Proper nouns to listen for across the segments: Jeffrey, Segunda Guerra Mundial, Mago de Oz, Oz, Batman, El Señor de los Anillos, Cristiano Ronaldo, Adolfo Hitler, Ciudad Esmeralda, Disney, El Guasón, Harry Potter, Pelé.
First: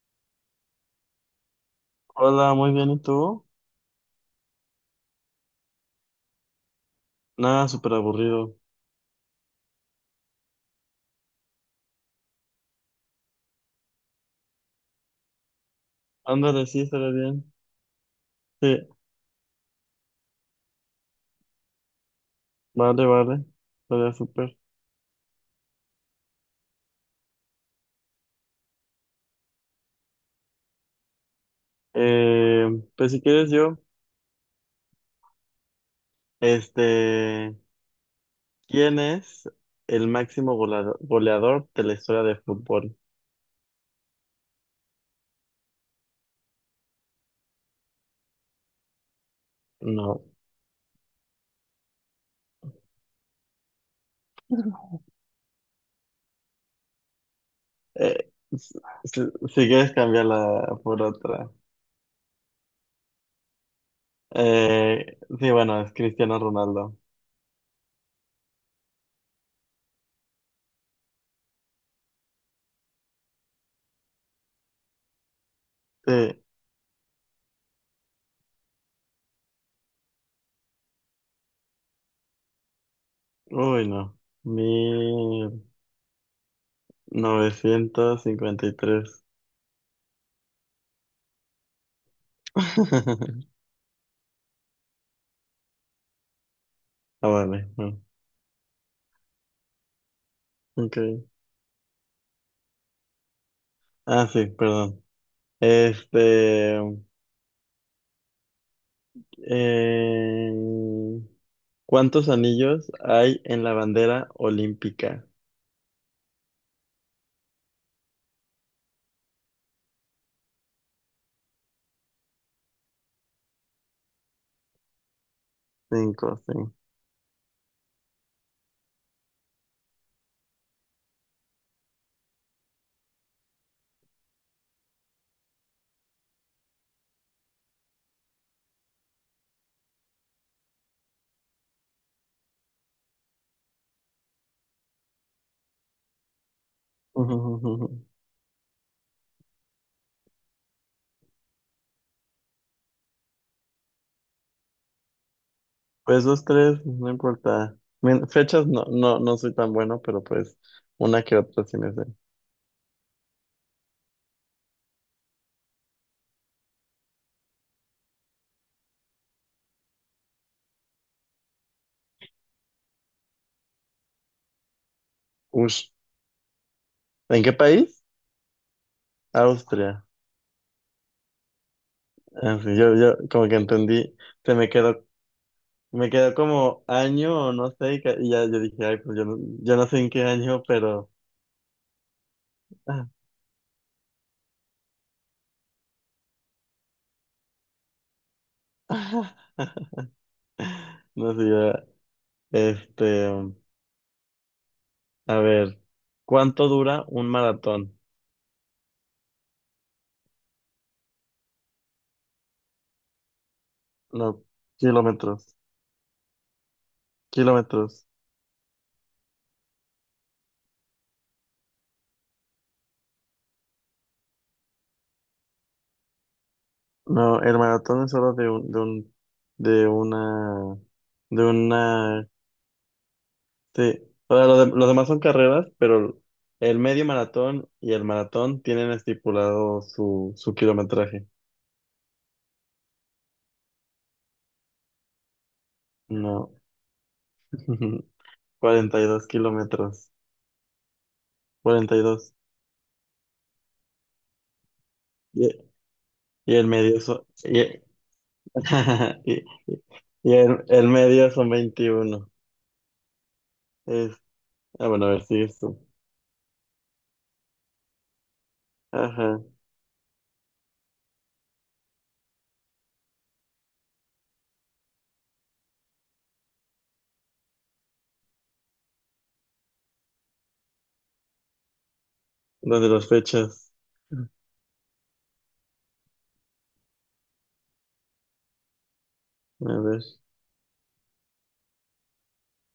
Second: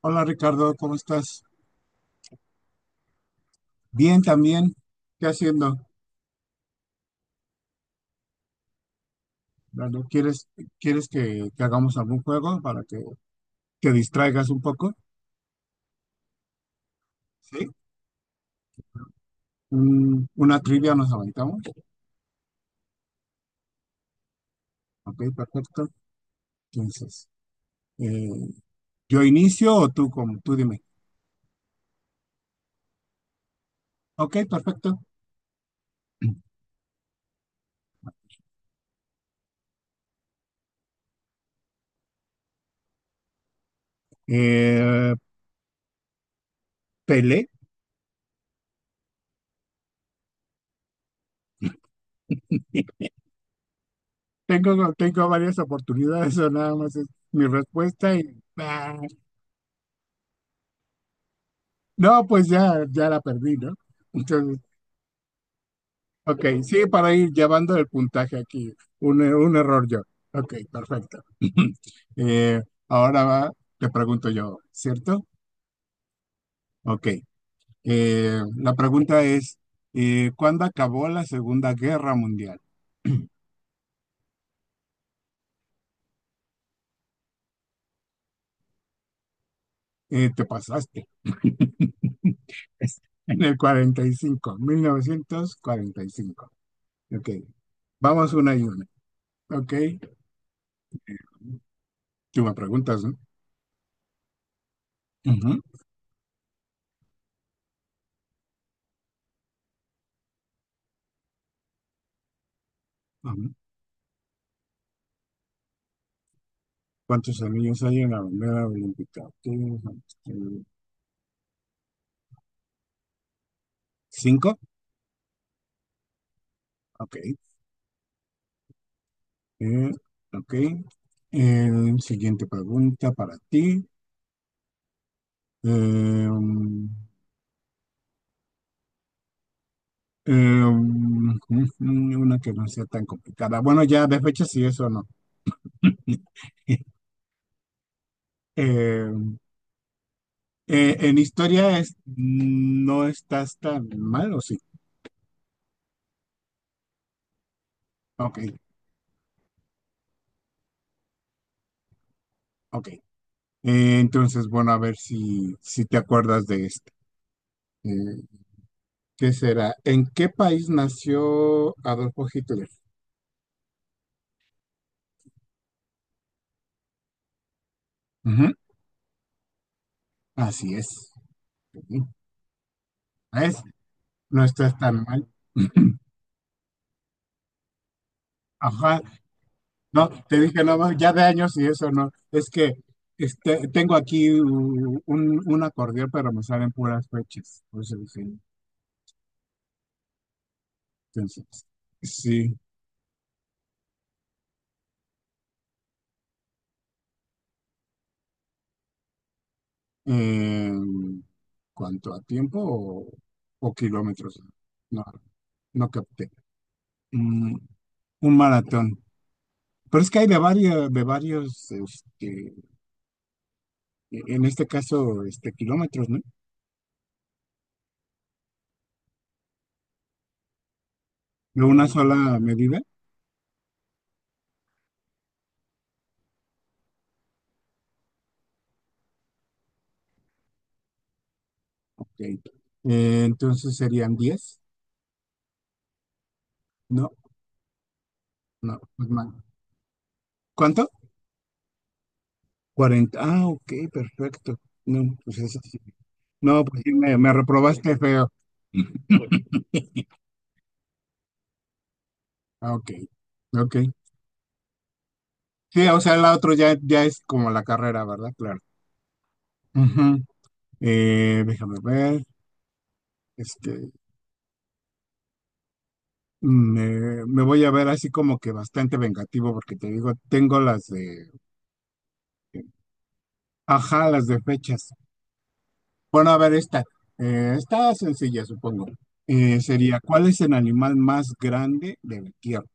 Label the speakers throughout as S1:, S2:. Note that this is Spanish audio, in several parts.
S1: Hola Ricardo, ¿cómo estás?
S2: Hola, muy bien, ¿y tú?
S1: Bien también. ¿Qué haciendo?
S2: Nada, súper aburrido.
S1: Bueno, ¿quieres que hagamos algún juego para que te distraigas un poco?
S2: Ándale, sí, estaría bien.
S1: ¿Sí?
S2: Sí,
S1: Una trivia nos aventamos.
S2: vale, vale. Estaría súper.
S1: Ok, perfecto. Entonces, eh, ¿yo inicio o tú, como, tú dime?
S2: Eh, pues si quieres yo,
S1: Ok, perfecto.
S2: este, ¿quién es el máximo goleador de la historia de fútbol?
S1: Eh, Pelé.
S2: No.
S1: Tengo varias oportunidades o nada más es mi respuesta y...
S2: eh, s-
S1: ah,
S2: si quieres, cambiarla por otra.
S1: no, pues ya, ya la perdí, ¿no? Entonces...
S2: Sí, bueno, es Cristiano
S1: Ok, sí,
S2: Ronaldo.
S1: para ir llevando el puntaje aquí. Un error yo. Ok, perfecto. Eh, ahora va- te pregunto yo, ¿cierto?
S2: Sí.
S1: Ok. La pregunta es, ¿cuándo acabó la Segunda Guerra Mundial?
S2: Uy, no. Mil novecientos cincuenta y tres.
S1: Te pasaste, en el cuarenta y cinco, 1945. Ok,
S2: Ah, vale. No.
S1: vamos una y una. Ok,
S2: Ok.
S1: tú me preguntas, ¿no?
S2: Ah, sí, perdón.
S1: Ujú,
S2: Este, em, ¿Cuántos anillos hay
S1: ujú.
S2: en la bandera olímpica?
S1: ¿Cuántos anillos hay en la bandera olímpica? Ok, ujú. ¿Cinco?
S2: Cinco, sí.
S1: Ok. Eh, ok. Siguiente pregunta para ti. Eh, Em, em, una que no sea tan complicada. Bueno, ya de fecha sí, eso no. Em, en historia es, no estás tan mal, ¿o sí?
S2: Pues dos tres, no importa.
S1: Ok,
S2: Fechas no, no, no soy tan bueno, pero pues una que otra sí me sé.
S1: ok. Entonces, bueno, a ver si te acuerdas de este. Eh, ¿Qué será? ¿En qué país nació Adolfo Hitler?
S2: Ush. ¿En qué país?
S1: Ujú,
S2: Austria.
S1: así es. Ujú.
S2: Ah, sí, yo como que
S1: Es
S2: entendí,
S1: no
S2: se
S1: estás tan mal.
S2: me quedó como año o no sé, y ya yo dije, ay,
S1: Ajá,
S2: pues yo no, yo no sé
S1: no,
S2: en qué
S1: te dije,
S2: año,
S1: no, no,
S2: pero...
S1: ya de años y eso no. Es que
S2: ah.
S1: este, tengo aquí un acordeón, pero me salen puras fechas. Por eso dije,
S2: No
S1: entonces,
S2: sé, ya,
S1: sí.
S2: este, a ver, ¿cuánto dura un maratón?
S1: em, ¿cuánto a tiempo o kilómetros?
S2: No,
S1: No,
S2: kilómetros,
S1: no capté. Mm,
S2: kilómetros.
S1: un maratón. Pero es que hay de varios, este, en este caso, este, kilómetros, ¿no?
S2: No, el maratón es solo de una, de
S1: De una
S2: una,
S1: sola medida.
S2: sí. O sea, los demás son carreras, pero el medio maratón y el maratón tienen estipulado su, su kilometraje.
S1: Ok. Entonces serían 10.
S2: No,
S1: No, no,
S2: cuarenta y
S1: pues
S2: dos
S1: mal.
S2: kilómetros,
S1: ¿Cuánto?
S2: 42.
S1: 40. Ah, ok, perfecto. No, pues
S2: Y dos.
S1: eso sí.
S2: Y
S1: No,
S2: el
S1: pues sí,
S2: medio,
S1: me, me reprobaste feo.
S2: y el medio son veintiuno.
S1: Ah, ok, ok.
S2: Es, ah, bueno, a ver, si tú.
S1: Sí, o sea, la otra ya es como la carrera, ¿verdad? Claro.
S2: Ajá.
S1: Ujú. Déjame ver. Este, me voy a ver así como que bastante vengativo porque te digo, tengo las de,
S2: ¿Dónde? Las fechas.
S1: ajá, las de fechas. Bueno, a ver, esta, está sencilla, supongo.
S2: A
S1: Sería,
S2: ver,
S1: ¿cuál es el animal más grande de la Tierra?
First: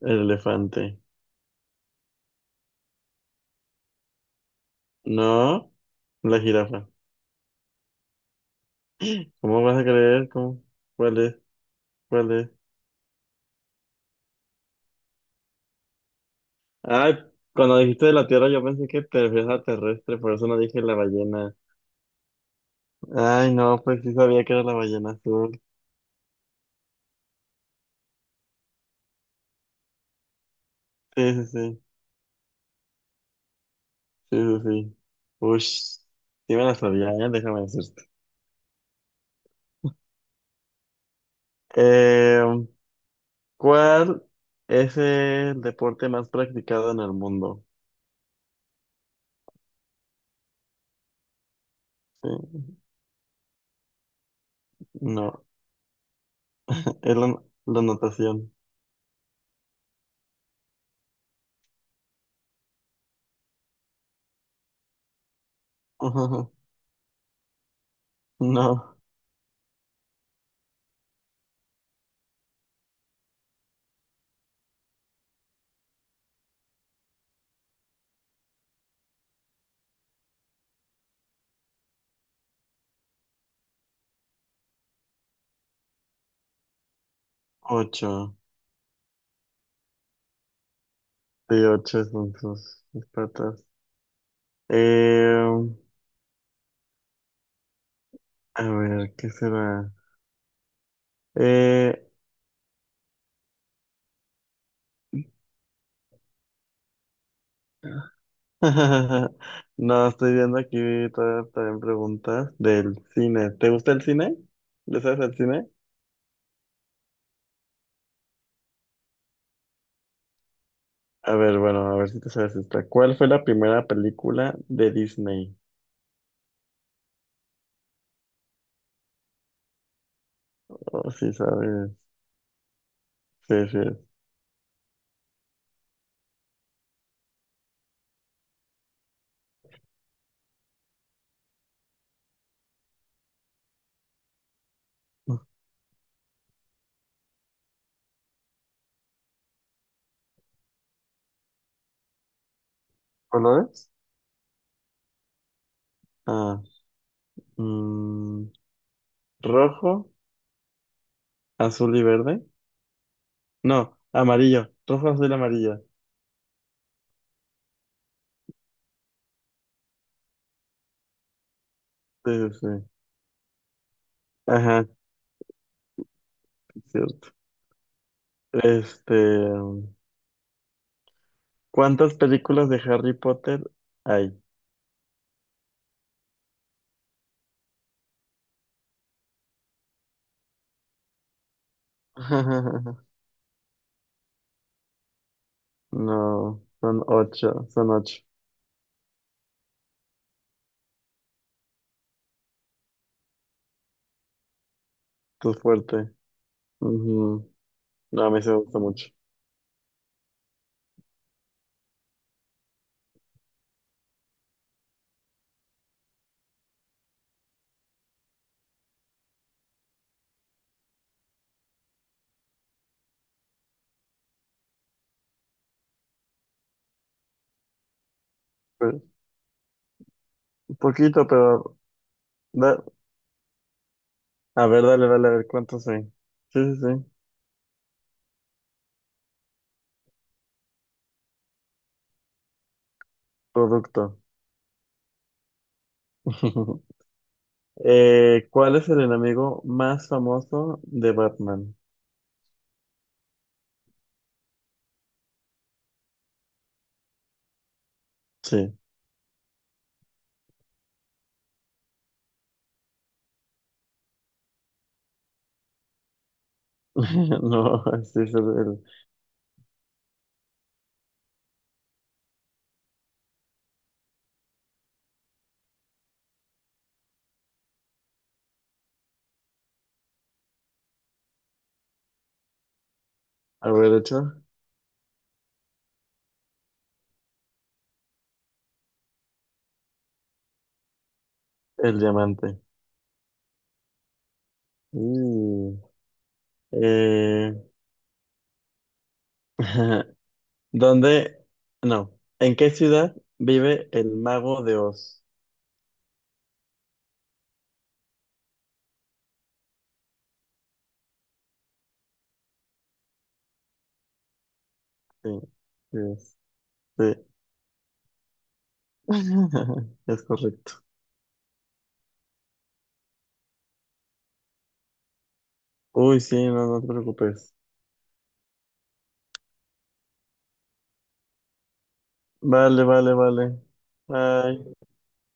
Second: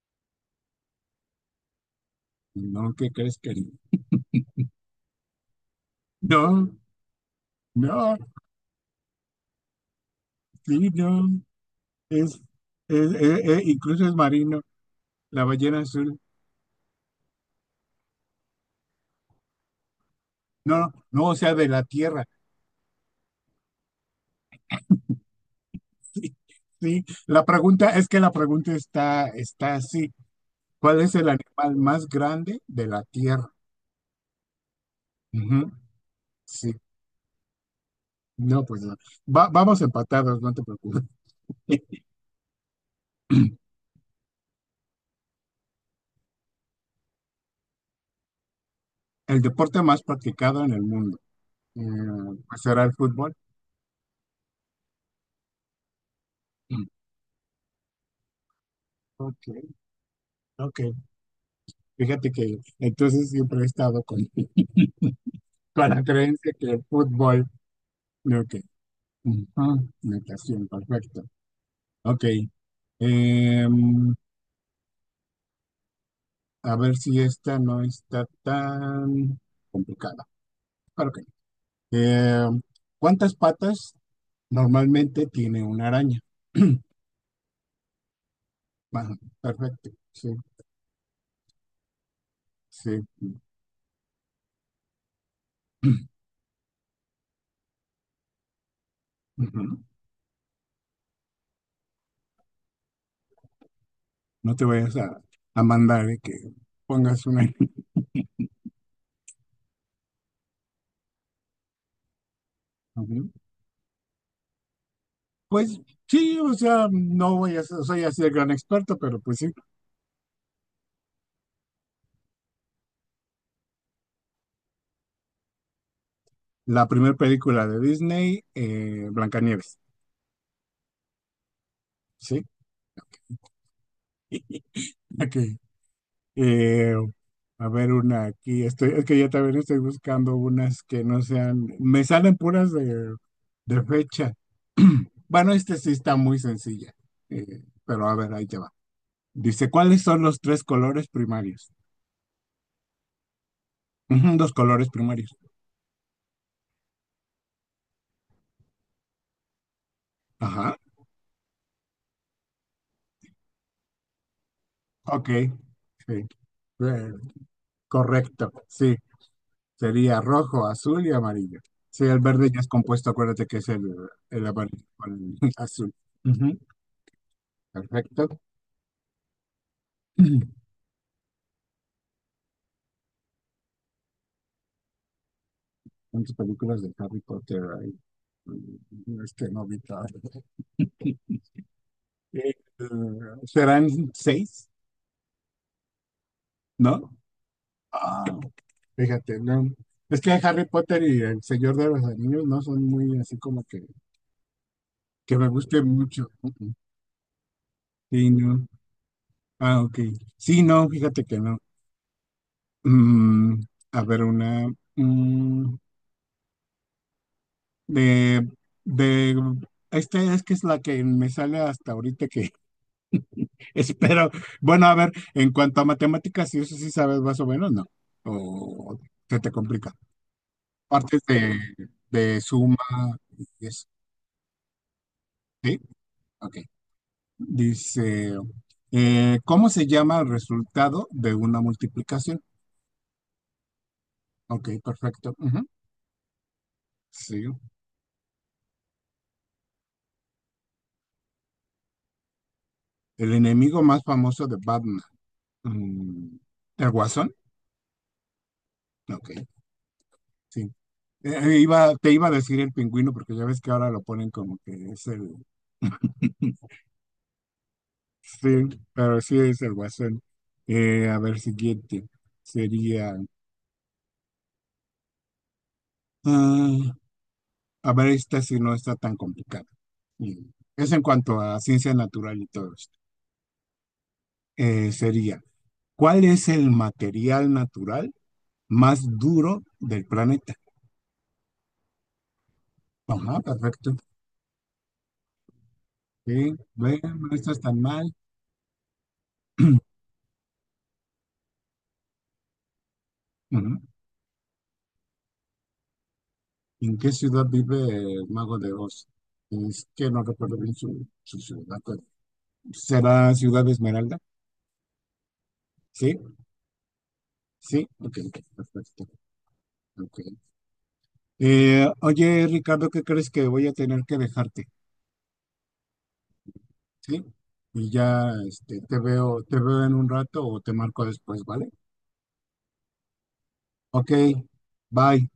S2: el elefante.
S1: No, ¿qué crees, querido?
S2: No, la
S1: No,
S2: jirafa.
S1: no,
S2: ¿Cómo vas a creer? ¿Cómo?
S1: sí,
S2: ¿Cuál
S1: no.
S2: es? ¿Cuál
S1: Es,
S2: es?
S1: incluso es marino, la ballena azul.
S2: Ay, cuando dijiste de la Tierra yo pensé que te refieres a terrestre, por eso no dije
S1: No,
S2: la
S1: no, o
S2: ballena.
S1: sea, de la Tierra.
S2: Ay, no, pues sí sabía que era la ballena azul.
S1: Sí, sí. Es que la pregunta está así. ¿Cuál es el
S2: Sí, sí,
S1: animal
S2: sí,
S1: más grande de la Tierra?
S2: sí, sí, sí.
S1: Ujú,
S2: Ush, sí me
S1: sí,
S2: la sabía, ¿eh? Déjame decirte.
S1: no, pues no. Vamos empatados, no te preocupes.
S2: Eh, ¿Cuál es el deporte más practicado en el mundo?
S1: El deporte más practicado en el mundo, eh,
S2: Sí,
S1: pues era el fútbol.
S2: no,
S1: Mm.
S2: es la natación.
S1: Ok, ok. Fíjate que entonces siempre he estado con, con la creencia que el fútbol, ok.
S2: No,
S1: Ujú, natación, perfecto. Ok. em, a ver si esta no está tan complicada. Claro que no. ¿Cuántas patas normalmente tiene una araña?
S2: ocho.
S1: Ajá, perfecto. Sí,
S2: Sí, ocho son sus,
S1: sí.
S2: sus patas. Eh, a ver, ¿qué
S1: Ujú.
S2: será? Eh,
S1: No te vayas a mandar de que pongas una.
S2: no, estoy viendo aquí todas también preguntas del
S1: Ujú.
S2: cine. ¿Te gusta el cine? ¿Le sabes al cine?
S1: Pues sí, o sea, no voy a ser, soy así de gran experto, pero pues sí,
S2: A ver, bueno, a ver si te sabes esta. ¿Cuál fue la primera película de Disney?
S1: la primera película de Disney, Blancanieves,
S2: Oh, sí, sabes.
S1: ¿sí?
S2: Sí, sí.
S1: Ok. Eh, a ver, una aquí, estoy, es que ya también estoy buscando unas que no sean, me salen puras de fecha. Bueno, este sí está muy sencilla, pero a ver, ahí te va. Dice, ¿cuáles son los tres colores primarios?
S2: ¿Colores?
S1: Ujú, los colores primarios.
S2: Ah, mm, rojo,
S1: Ajá.
S2: azul y verde. No, amarillo. Rojo,
S1: Ok,
S2: azul y amarillo.
S1: sí. Eh, correcto, sí. Sería rojo, azul y amarillo. Sí, el
S2: Sí,
S1: verde
S2: sí,
S1: ya
S2: sí.
S1: es compuesto, acuérdate que es el amarillo
S2: Ajá,
S1: con el azul. Ujú,
S2: es cierto.
S1: perfecto.
S2: Este, ¿cuántas películas de Harry Potter hay?
S1: ¿Cuántas películas de Harry Potter hay? Mm. Es que no vi todas. Eh, ¿serán seis?
S2: No, son
S1: ¿No?
S2: ocho, son ocho.
S1: Ah, fíjate, no. Es que Harry Potter y El Señor de los Anillos no son muy así como que me
S2: Tú
S1: gusten
S2: fuerte.
S1: mucho. Ujú.
S2: Ujú. No,
S1: Sí,
S2: a mí se me
S1: no.
S2: gusta mucho.
S1: Ah, ok. Sí, no, fíjate que no. Mm, a ver, una mm, de, de esta es que es la que me sale hasta ahorita que espero. Bueno, a ver, en cuanto a matemáticas, si eso sí sabes más o menos, ¿no? O
S2: Pues,
S1: se te complica.
S2: un
S1: Partes
S2: poquito,
S1: de,
S2: pero...
S1: de suma
S2: da-
S1: y eso.
S2: A ver, dale, dale, a ver
S1: Sí,
S2: cuántos hay.
S1: ok.
S2: Sí, sí, sí.
S1: Dice, ¿cómo se llama el resultado de una multiplicación?
S2: Producto.
S1: Ok, perfecto. Ujú, sí.
S2: ¿Cuál es el enemigo más famoso de Batman?
S1: El enemigo más famoso de Batman. Mm, ¿El Guasón?
S2: Sí.
S1: Ok, sí. Te iba a decir el pingüino porque ya ves que ahora lo ponen como que es el...
S2: No, este es
S1: Sí,
S2: el-
S1: pero sí es el Guasón. A ver, siguiente. Sería... ah, a ver, esta si no está tan complicada. Mm, Es en cuanto a ciencia natural y todo esto.
S2: a ver, de hecho,
S1: Sería, ¿cuál es el material natural más duro del planeta?
S2: el diamante.
S1: Ajá, perfecto.
S2: Uh,
S1: Sí, ve, no
S2: eh,
S1: estás tan mal.
S2: ¿dónde? No. ¿En qué ciudad
S1: Ujú.
S2: vive el mago de Oz?
S1: ¿En qué ciudad vive el Mago de Oz? Es que no recuerdo bien su ciudad. ¿Será Ciudad Esmeralda?
S2: Sí, sí,
S1: Sí,
S2: sí.
S1: sí, ok, ok, perfecto. Ok.
S2: Es correcto.
S1: Oye, Ricardo, ¿qué crees que voy a tener que dejarte?
S2: Uy, sí, no, no te
S1: Sí,
S2: preocupes.
S1: y ya este, te veo en un rato o te marco después, ¿vale?
S2: Vale, vale, vale.
S1: Ok,
S2: Bye.
S1: bye.